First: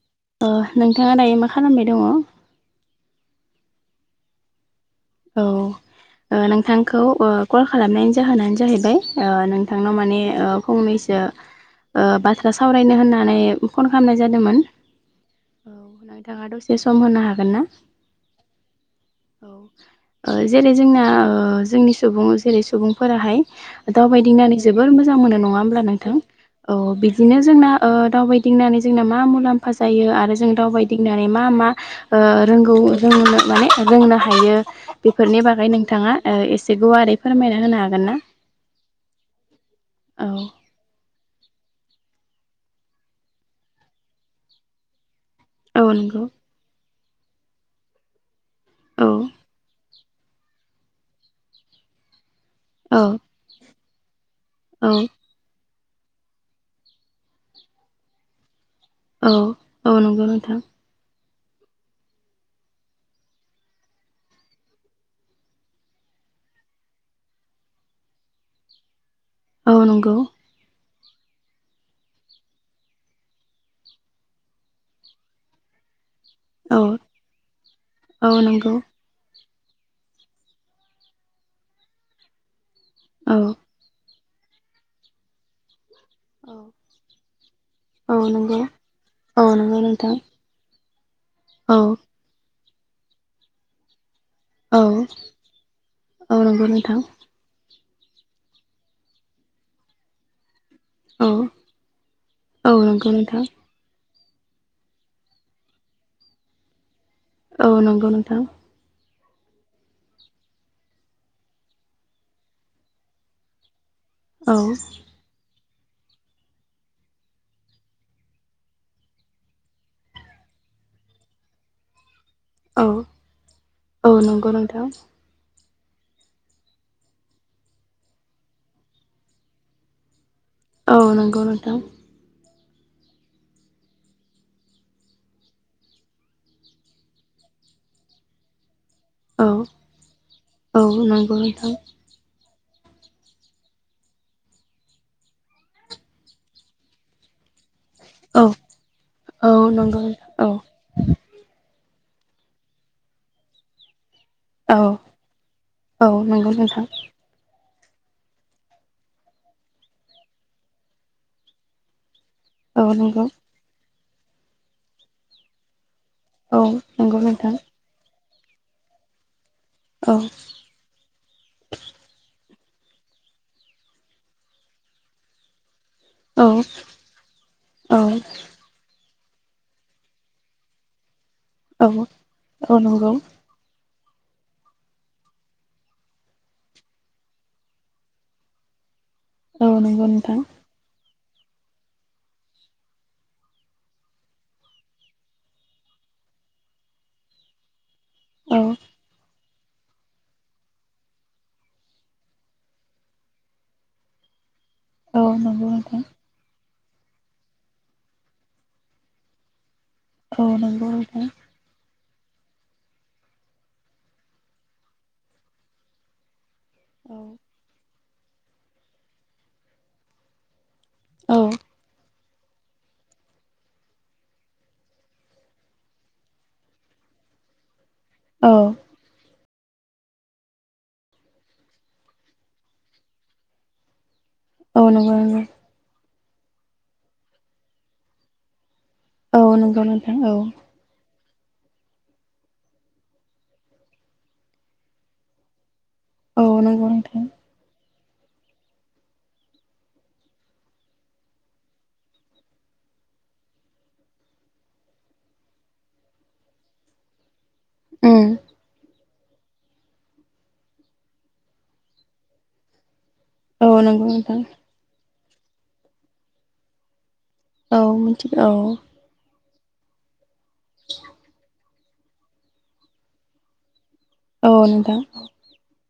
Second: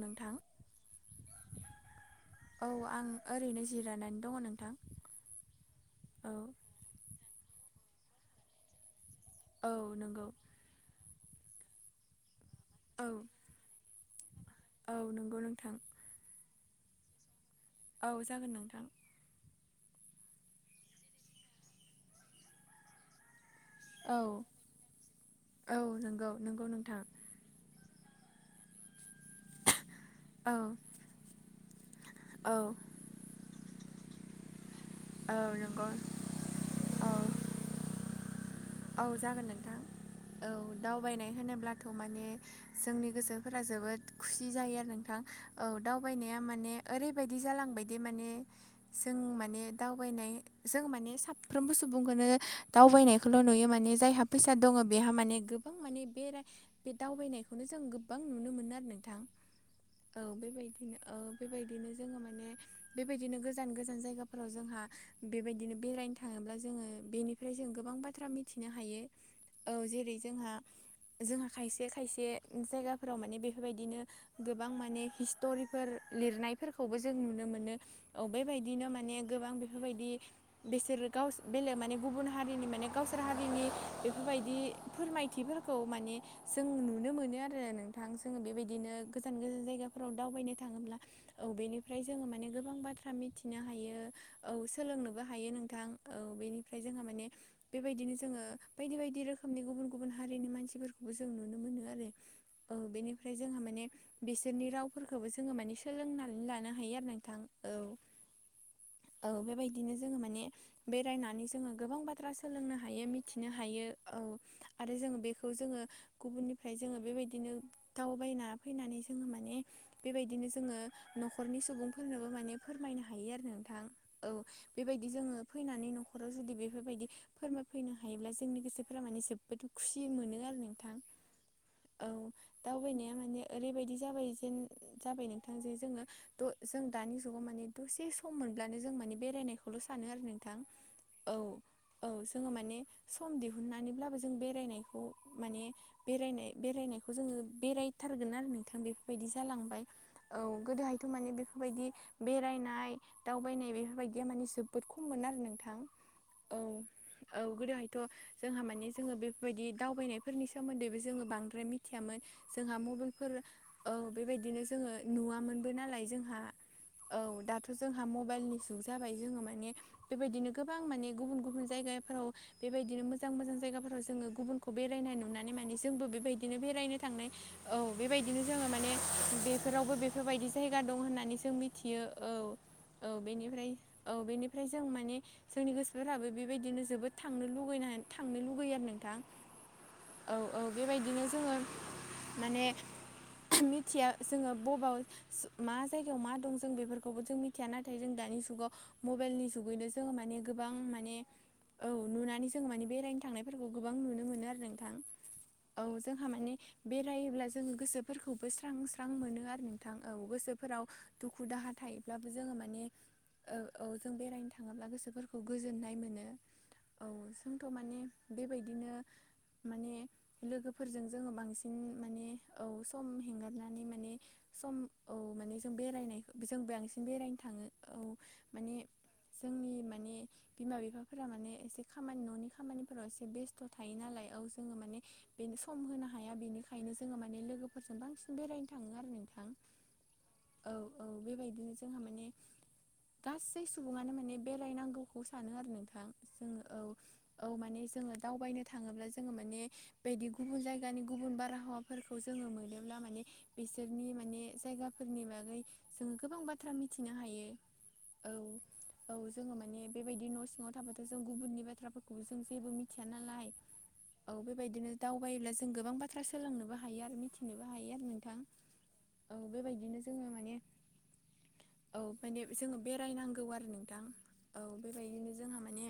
नोंथां अ नोंथाङा दायो मा खालामबाय दङ। औ आं ओरैनो जिरायनानै दङ नोंथां। औ नोंथांखौ कल खालामनायनि जाहोनानो जाहैबाय औ नोंथांनाव माने नंगौ फंनैसो बा सावरायनो औ होननानै फन खालामनाय जादोंमोन नंगौ नोंथां औ बिथाङा दसे सम होनो हागोन ना। औ जागोन नोंथां औ जेरै जोंना ओ जोंनि सुबुं जेरै सुबुंफोराहाय औ दावबायदिंनानै जोबोर मोजां मोनो नङा औ होमब्ला नोंथां नंगौ नंगौ औ नोंथां बिदिनो जोंना ओ दावबायदिंनानै जोंना मा मुलाम्फा जायो आरो जों औ दावबायदिंनानै मा मा ओ औ रोंगौ रों माने रोंनो हायो बेफोरनि औ बागै नंगौ नोंथाङा एसे औ गुवारै फोरमायना होनो हागोन ना औ जागोन नोंथां औ दावबायनाय होनोब्लाथ' माने जोंनि गोसोफोरा जोबोद खुसि जायो आरो नोंथां औ दावबायनाया माने ओरैबायदि जालांबायदि माने औ जों माने दावबायनाय जों माने साफ्रोमबो सुबुंखौनो औ दावबायनायखौल' नुयो माने जायहा फैसा दङ औ बेहा माने गो बां माने बे बे दावबायनायखौनो जों गोबां नुनो मोनो आरो नों थां औ औ नंगौ नोंथां बेबायदि ओ बेबायदिनो जोङो माने बेबायदिनो गोजान गोजान जायगाफोराव जोंहा बेबायदिनो बेरायनो थाङोब्ला जोङो बेनिफ्राय जों गोबां बाथ्रा मिथिनो हायो औ जेरै जोंहा जोंहा खायसे खायसे जायगाफोराव माने बेफोरबायदिनो गोबां माने हिस्ट'रिफोर औ लिरनायफोरखौबो जों नुनो मोनो औ बेबायदिनो माने गोबां बेफोरबायदि बिसोरो बेलेग माने गुबुन हारिनि माने गावसोर औ हारिनि बेबायदि फोरमायथिफोरखौ माने जों नुनो मोनो आरो नोंथां औ जोङो नंगौ बेबायदिनो गोजान औ गोजान नंगौ जायगाफोराव नोंथां दावबायनो थाङोब्ला औ बेनिफ्राय जोङो माने गोबां बाथ्रा मिथिनो हायो औ सोलोंनोबो हायो नोंथां औ नंगौ बेनिफ्राय नोंथां जोंहा माने बेबायदिनो जोङो बायदि बायदि रोखोमनि गुबुन गुबुन हारिनि मानसिफोरखौ औ जों नुनो मोनो आरो औ नंगौ बेनिफ्राय नोंथां जोंहा माने बिसोरनि रावफोरखौबो जोङो माने सोलोंनानै लानो हायो आरो ना औ नंगौ नोंथां औ बेबायदिनो जोङो माने बेरायनानै जोङो गोबां बाथ्रा सोलोंनो हायो मिथिनो हायो औ आरो जों बेखौ जोङो गुबुननिफ्राय जोङो बेबायदिनो दावबायना फैनानै जोङो माने बेबायदिनो जोङो न'खरनि सुबुंफोरनोबो माने औ फोरमायनो हायो आरो नोंथां औ नंगौ नोंथां बेबायदि जोङो फैनानै न'खराव जुदि बेफोरबायदि फोरमाय फैनो हायोब्ला जोंनि गोसोफोरा माने जोबोद खुसि मोनो आरो नोंथां औ नंगौ नोंथां औ दावबायनाया माने ओरैबायदि जाबाय जेन जाबाय नोंथां जे जोङो थ' जों दानि जुगाव माने दसे सम मोनब्लानो जों माने औ बेरायनायखौल' सानो आरो नोंथां औ औ। नंगौ नोंथां औ, जोङो माने सम दिहुन्नानैब्लाबो जों बेरायनायखौ माने बेरायनाय बेरायनायखौ जोङो बेराय थारगोन औ आरो नोंथां बेफोरबायदि औ जालांबाय। नंगौ औ, गोदोहायथ' माने बे फोरबायदि बेरायनाय, दावबायनाय बेफोरबायदिया मानि जोबोद औ खममोन आरो नोंथां नंगौ औ। नोंथां औ गोदोहायथ' जोंहा माने जोङो बेफोरबायदि दावबायनायफोरनि सोमोन्दैबो जोङो बांद्राय मि थियामोन जोंहा औ नंगौ मबेइलफोर ओ बेबायदिनो जोङो नुवा मोनबो नालाय जों हा औ नंगौ औ, नोंथां दाथ' जोंहा मबाइलनि जुग जाबाय जोङो माने औ बेबायदिनो गोबां माने गुबुन गुबुन जायगाफोराव बेबायदिनो मोजां मोजां जायगाफोराव जोङो गुबुनखौ बेरायनाय नुनानै माने जोंबो बे औ बायदिनो बेरायनो थांनाय औ, बेबायदिनो जोङो माने बेफोरावबो बेफोरबायदि जायगा दं होन्नानै जों औ मिथियो औ। औ बेनिफ्राय औ बेनिफ्राय जों माने जोंनि गोसोफोराबो बेबायदिनो जोबोद थांनो लुगैनाय थांनो लुगैयो आरो नोंथां। औ नंगौ औ नोंथां। औ बेबायदिनो जोङो माने मिथिया जोङो बबाव ज-मा जायगायाव मा दं जों बेफोरखौबो जों मि थिया नाथाय जों दानि औ जुगआव मबेइलनि जुगैनो जोङो माने गोबां माने औ नुनानै जोङो माने बेरायनो थांनायफोरखौ गोबां नुनो मोनो आरो नों थां औ नंगौ औ नोंथां जोंहा मानि बेरायोब्ला जोङो गोसोफोरखौबो स्रां स्रां मोनो आरो नों थां औ गोसोफोराव नंगौ नोंथां दुखु दाहा थायो। जोङो माने औ जों बेरायनो थाङोब्ला गोसोफोरखौ गोजोननाय मोनो औ जोंथ' माने बेबायदिनो माने लोगोफोरजों जोङो औ बांसिन माने औ सम हेंगारनानै माने सम औ माने जों बेरायनाय जों बांसि बेरायनो थाङो औ औ माने जोंनि माने बिमा बिफाफोरा माने एसे खामानि न'नि खामानिफोराव एसे बेस्थ' थायो नालाय औ जोङो माने नंगौ नंगौ बेनि सम होनो हाया बेनिखायनो जोङो माने लोगोफोरजों बांसिन बेरायनो थाङो आरो नों औ नंगौ नोंथां औ। औ औ बेबायदिनो जोंहा माने गासै सुबुङानो माने बेरायनांगौखौ सानो आरो नोंथां। जोङो औ। औ माने जोङो दावबायनो थाङोब्ला जोङो माने बेदि गुबुन जायगानि गुबुन बारहावा फोरखौ जोङो मोनोब्ला मोने बिसोरनि माने जायगाफोरनि बागै जोङो गोबां बा थ्रा मिथिनो हायो उम औ। औ जोङो माने बेबायदि न' सिङाव थाबाथ' जों गुबुननि बाथ्राफोरखौबो जों जेबो मिथिया नालाय। नंगौ औ, नोंथां बेबायदिनो दावबायोब्ला जों गोबां बाथ्रा सोलोंनोबो हायो आरो मिथि नोबो औ हायो आरो नोंथां। मिथिगौ औ, बेबायदिनो जोङो माने [inaudible] औ माने जोङो बेरायनांगौ आरो नोंथां। औ, बेबायदिनो जोंहा माने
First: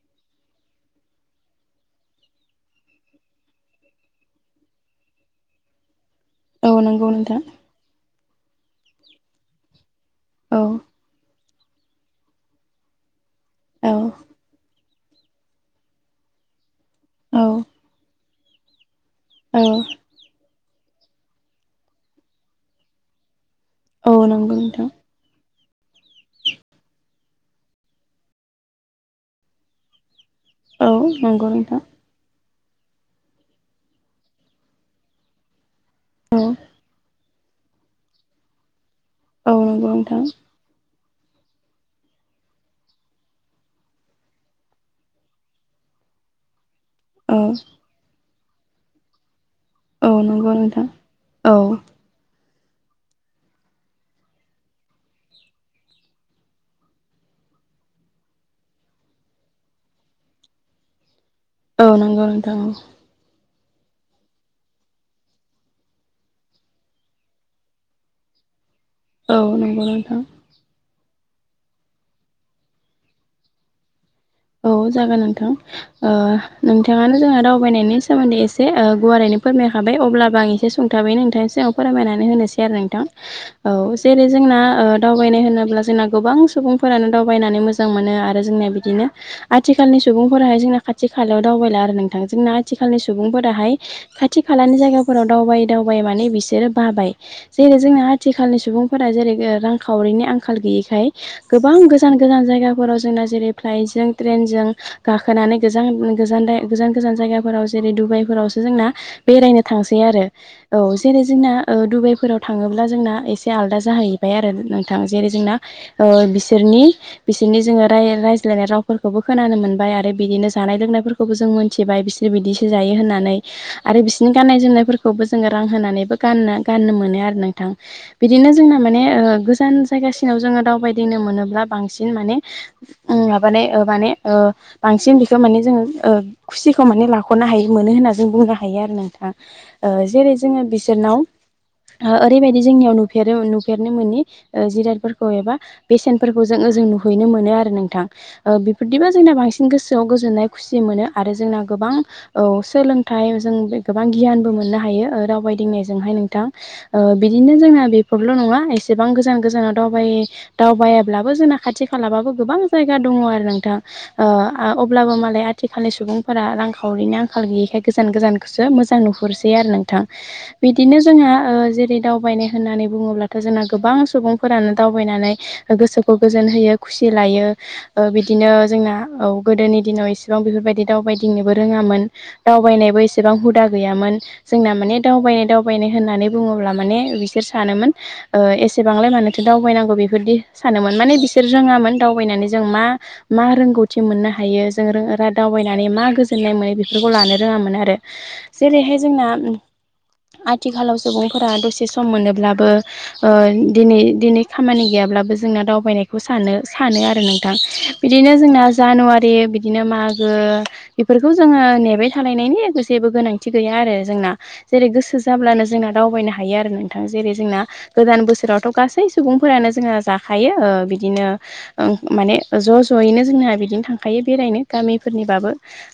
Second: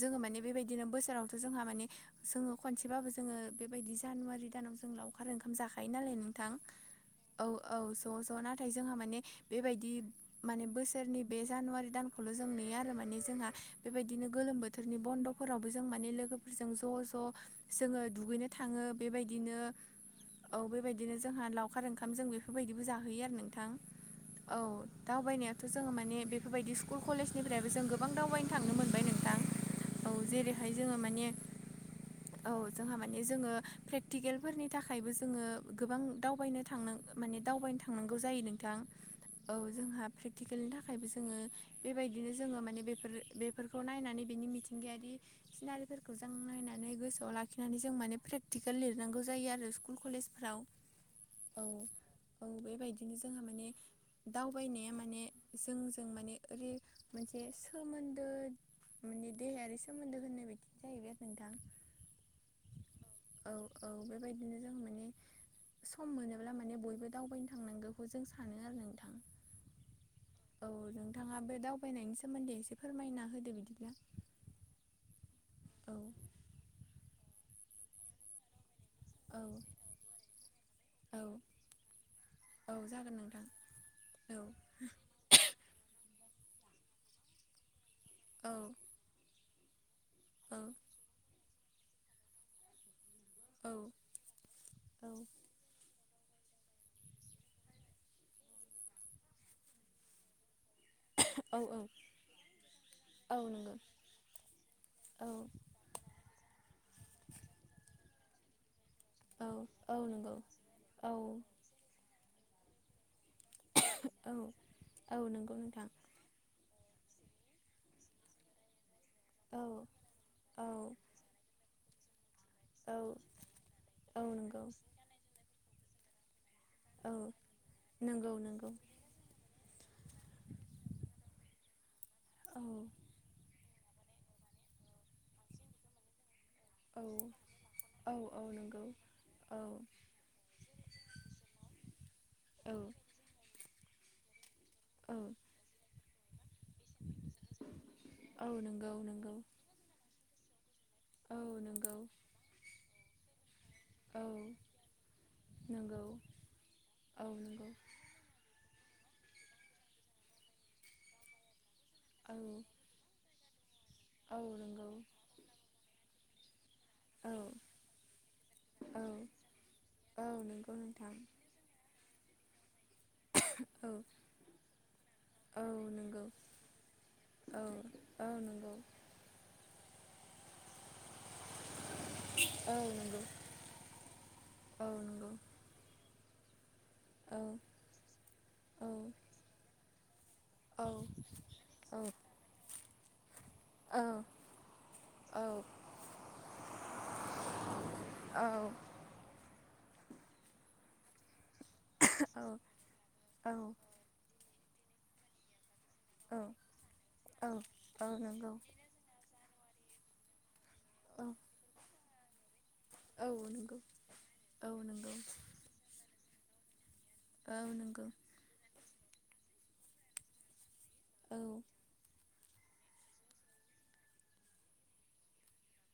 जोङो माने बेबायदिनो बोसोरावथ' जोंहा माने जोङो खनसेबाबो जोङो बेबायदि जानुवारि दानाव जों लाउखार ओंखाम जाखायो नालाय नों थां। औ नंगौ नोंथां औ, औ, ज' ज' नाथाय जोंहा माने बेबायदि औ माने बोसोरनि बे जानुवारि दानखौल' जों नेयो आरो माने जोंहा औ बेबायदिनो गोलोम बो थोरनि बन्द'फोरावबो जों माने लोगोफोरजों ज' ज' औ जोङो दुगैनो थाङो बेबाय दिनो औ औ, बेबायदिनो जोंहा लाउखार ओंखाम जों बेफोरबायदिबो जाहोयो आरो नोंथां। नंगौ औ। नोंथां दावबायनायाथ' जोङो माने बेफोरबायदि स्कुल खलेजनिफ्रायबो जों गोबां दावबायनो थांनो मोनबाय नोंथां। औ जेरैहाय औ जोङो माने नंगौ नोंथां औ जोंहा माने जोङो फ्रेक्टिकेलफोरनि थाखायबो जोङो गोबां औ दावबायनो थांनो [unintelligible] माने दावबायनो थांनांगौ जायो नोंथां औ नंगौ जोंहा नोंथां फ्रेकटिकेलनि थाख खायबो जोङो बेबायदिनो जोङो माने बेफोर बेफोरखौ नायनानै बेनि मिथिंगायारि सिनारिफोरखौ जों नायनानै गोसोआव औ लाखिनानै जों माने प्रेकटिकेल लिरनांगौ जायो आरो [unintelligible] [unintelligible] ल औ नंगौ कलेजफ्राव नोंथां औ औ बेबायदिनो जोंहा माने दावबायनाया माने जोंजों माने ओरै मोनसे सोमोन्दो माने देहायारि सोमोन्दो होननाय बायदि जाहैबाय आरो नोंथां। औ नंगौ नोंथां औ। औ औ औ बेबायदिनो जों माने सम मोनोब्ला माने बयबो दावबायनो थांनांगौखौ जों सानो आरो नों [unintelligible] औ नंगौ नोंथां। औ नोंथाङा बे दावबायनायनि सोमोन्दै एसे फोरमायना होदो बिदिब्ला औ जागोन नोंथां औ ओह नोंथाङानो जोंहा दावबायनायनि सोमोन्दै एसे ओ गुवारैनो औ फोरमायखाबाय अब्लाबो आं एसे सुंथाबै औ नोंथांसिङाव फोरमायनानै होनोसै औ आरो नोंथां। जागोन औ जेनै औ जोंना ओ दाव दावबायनो होनोब्ला जोंना गोबां सुबुंफोरानो दावबायनानै मोजां मोनो आरो औ जोंनिया बिदिनो आथिखालनि औ सुबुंफोराहाय जोंना खाथि खालायाव दावबायला आरो नोंथां जोंना थिखालनि सुबुंफोराहाय खाथि खालानि औ जायगाफोराव दावबायै दावबाय माने बिसोरो बाबाय जेरै जोंना आथिखालनि सुबुंफोरा जेरै ओ रांखावरिनि आंखाल गैयि [unintelligible] औ गोबां गोजान गोजान जायगाफोराव जोंना औ जेरै नंगौ फ्लाइस जों ट्रेनजों औ गाखोनानै गोजां गोजान [unintelligible] गोजान गोजान जायगाफोराव जेरै डुबाइफोरावसो जोंना औ बेरायनो औ थांसै आरो नंगौ औ जेरै जोंना ओ डुबाइफोराव थाङोब्ला जोंना एसे आलदा औ जाहैबाय आरो नोंथां औ जेरै जोंना नंगौ नोंथां ओ बिस [unintelligible] नि बिसोरनि जोङो राय रायज्लायनाय रावफोरखौबो औ खोनानो मोनबाय आरो बिनिनो जानाय औ लोंनायफोर खौबो जों मोनथिबाय बिसोर बिदिसो औ जायो होननानै आरो औ बिसोरनि गाननाय नंगौ जोमनायफोर खौबो जोङो रां होनानैबो गानना गाननो औ मोनो आरो नोंथां। नंगौ बिदिनो नंगौ जोंना माने ओ गोजान जायगासिनाव जोङो दावबायदिनो मोनोब्ला बांसिन माने औ। [unintelligible] ओ बाने ओ बांसिन बेख खो माने जोङो ओ खुसिखौ औ माने लाख'नो हायि मोनो होनना औ जों औ बुंनो हायो नंगौ आरो नोंथां। औ ओ जेरै जोङो बिसोरनाव ओ ओरैबायदि औ जोंनियाव नु फेरो नुफेरनो मोननि ओ औ जिरादफोरखौ एबा बेसेनफोरखौ जों ओजों नुहैनो मोनो आरो नोंथां औ ओ नंगौ बिफोरदिबो जोंना नंगौ बांस सिन गोसोआव गोजोननाय खुसि मोनो आरो औ जोंना गोबां नंगौ औ सोलोंथाइ जों गोबां औ गियानबो मोननो हायो ओ नंगौ दावबायदिंनायजोंहाय नोंथां। ओ औ बिदिनो नंगौ जोंना बे [unintelligible] नङा एसेबां गोजान गोजानाव दावबाय दावबायाब्लाबो जोंना खाथि औ खालाबो गोबां जायगा दं आरो नोंथां ओ औ आ नंगौ अब्लाबो मालाय आथिखालनि सुबुं फोरा रांखावरिनि औ आंखाल गैयिखाय गोजान गोजानखोसो मोजां औ नुहुरसै आरो नोंथां। औ नंगौ बिदिनो नोंथां जोंहा ओ जेरै दावबायनाय होननानै बुङोब्लाथ' जोंना औ गोबां सुबुंफोरानो दावबायनानै औ ओ गोसोखौ नंगौ गोजोन होयो खुसि लायो औ ओ औ बिदिनो नंगौ जोंना औ गोदोनि दिनाव इसिबां बेफोरबायदि दावबायदिंनोबो रोङामोन। औ दावबायनायबो नंगौ एसेबां हुदा गैयामोन जोंना औ माने नंगौ दावबायनाय दाव बायनाय होननानै बुङोब्ला माने औ बिसोर सानोमोन ओ औ एसेबांलाय मानोथो दावबायनांगौ बेफोरदि औ सानोमोन माने बिसोर रोङामोन औ दावबायनानै जों मा मा औ रोंगौथि मोननो हायो जों रों रा दावबायनानै मा गोजोननाय मोनो बेफोरखौ लानो रोङामोन आरो। औ जेरैहाय जोंना आथिखालाव सुबुंफोरा दसे सम मोनोब्लाबो ओ औ दिनै खामानि गैयाब्लाबो जोंना दावबायनाय बेखौ सानो सानो आरो नोंथां औ औ बिदिनो नंगौ जोंना जानुवारि बिदिनो मागो औ बेफोरखौ जोङो नेबाय थालायनायनि गेबो गोनांथि गैया नंगौ आरो जोंना औ जेरै नंगौ गोसो जाब्लानो जोंना दावबायनो हायो आरो नोंथां जेरै औ जोंना नंगौ गोदान बोसोराव गासै सुबुंफोरानो जोङहा जाखायो ओ बिदिनो औ ओं माने ज' ज'यैनो जोंहा बिदिनो थांखायो बेरायनो गामिफोरनिबाबो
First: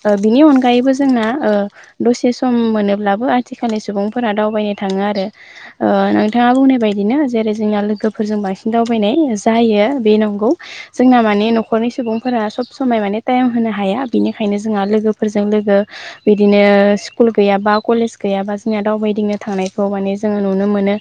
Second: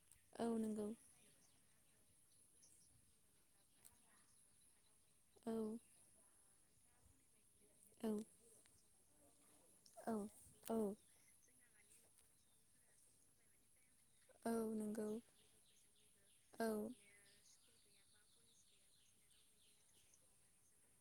ओ बिनि औ नंगौ अनगायैबो जोंना ओ दसे सम मोनोब्लाबो आथिखालनि सुबुंफोरा दावबायनो थाङो आरो औ ओ नोंथाङा बुंनाय बायदिनो जेरै जोंना औ लोगोफोरजों बांसिन दावबायनाय जायो बे औ नंगौ। औ जोंना माने न'खरनि सुबुंफोरा सब समाय माने टाइम होनो हाया। औ बिनिखायनो जोंहा नंगौ लोगोफोरजों लोगो बिदिनो औ स्कुल गैयाबा कलेज गैयाबा जोंनिना दावबायदिंनो थांनायखौ माने जोङो नुनो मोनो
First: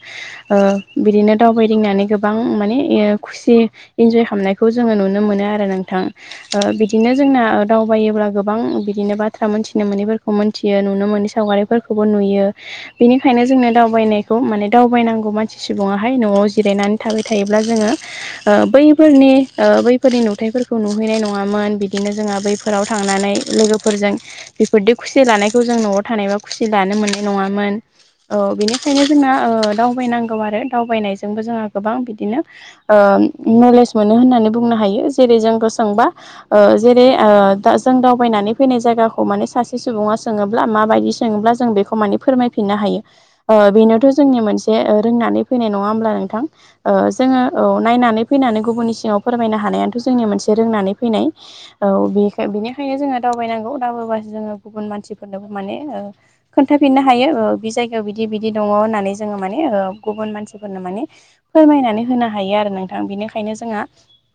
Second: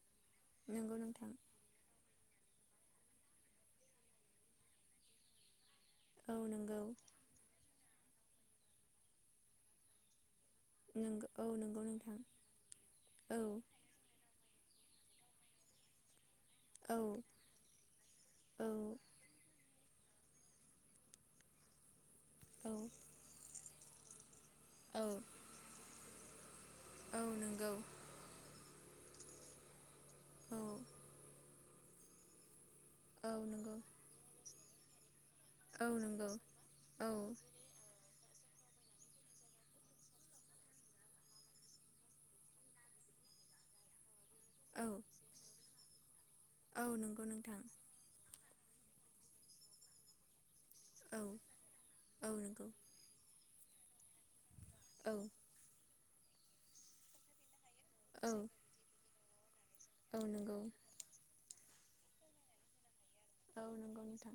ओ नंगौ नोंथां बिदिनो दावबायदिंनानै गोबां माने खुसि इन्जय खालामनाय बे खौ जोङो नुनो मोनो आरो नोंथां औ ओ नंगौ बिदिनो जोंना दावबायोब्ला गोबां बिदिनो बाथ्रा मोनथिनो मोनैफोर खौ मोनथियो नुनो मोननि नंगौ औ नंगौ सावगारिफोरखौबो नोंथां नुयो औ बेनिखायनो जों दावबायनायखौ माने दावबायनांगौ सुबुङाहाय न'आव जिरायनानै औ थाबाय थायोब्ला जोङो ओ औ बैफोरनि ओ बैफोरनि नुथायाइफोरखौ नुहैनाय नङामोन बिदिनो जोंहा बैफोराव औ थांनानै लोगोफोरजों बेफोरदि औ खुसि लानायखौ जों न'आव थानायबा खुसि लानो औ मोननाय नंगौ नङामोन। औ बेनिखायनो जोंना ओ दावबायनांगौ औ आरो दावबायनायजोंबो जोंहा गोबां बिदिनो ओ औ नंगौ नलेज मोनो होननानै बुंनो हायो जेरै जों औ बोसांबा नंगौ ओ जेरै औ ओ जों दावबायनानै फैनाय जायगाखौ माने सासे सुबुङा सोङोब्ला माबायदि सोङोब्ला जों बेखौ माने फोरमायफिननो हायो। ओ बेनोथ' जोंनि मोनसे औ ओ रोंनानै फैनाय नङा हब्ला नोंथां औ ओ नंगौ जोङो नोंथां औ नायनानै फैनानै गुबुननि सिङाव फोरमायनो हानायाथ' जोंनि मोनसे रोंनानै औ फैनाय औ बेनिखायनो जोङो दावबायनांगौ दावबायसो जङो गुबन औ मानसिफोरनोबो माने ओ खोन्थाफिनो हायो ओ बेसोर बिदि औ बिदि दङ होननानै जोङो माने ओ औ गुबुन नंगौ मानसिफोरनो माने फोरमायनानै होनो हायो आरो नोंथां बेनिखायनो औ जोंहा नंगौ नोंथां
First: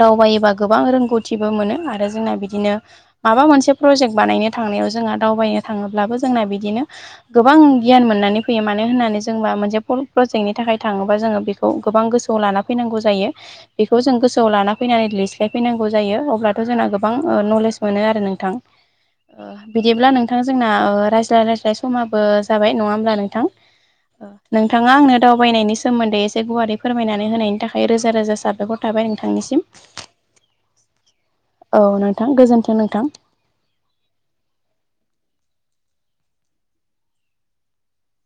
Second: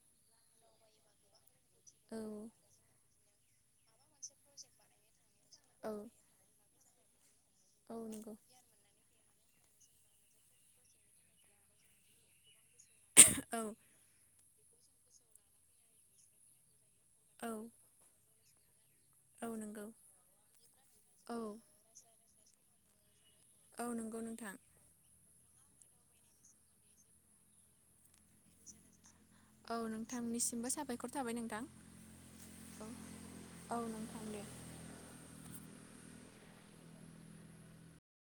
दावबायोबा गोबां रोंगौथिबो मोनो आरो औ जोंना बिदिनो माबा मोनसे प्रजेक्ट बानायनो थांनायाव जोंहा दावबायनो औ थाङोब्लाबो जोंना बिदिनो गोबां औ गियान नंगौ मोननानै फैयो‌। मानो होननानै जोंबा मोनसे कल प्रजेक्टनि थाखाय थाङोबा जोङो बेखौ गोबां गोसोआव लाना फैनांगौ जा रो औ बेखौ जों गोआव लाना फैनानै लायैनांगौ जायो अब्लाथ' जों गोबां ओ औ नलेज मोनो आरो नोंथां ओ औ नंगौ बिदिब्ला नोंथां जोंना ओ औ रायज्लाय राय्जलाय समाबो जाबाय नङा होमब्ला नोंथां नंगौ औ। नोंथां नोंथाङा आंनो दावबायनायनि सोमोन्दै ए गुवारै फोरमायनानै होनायनि थाखाय रोजा रोजा साबायखर थाबाय। नोंथांनिसिम औ नोंथांनिसिमबो साबायखर थाबाय नोंथां औ नोंथां गोजोन्थों औ। नोंथां। औ नोंथां।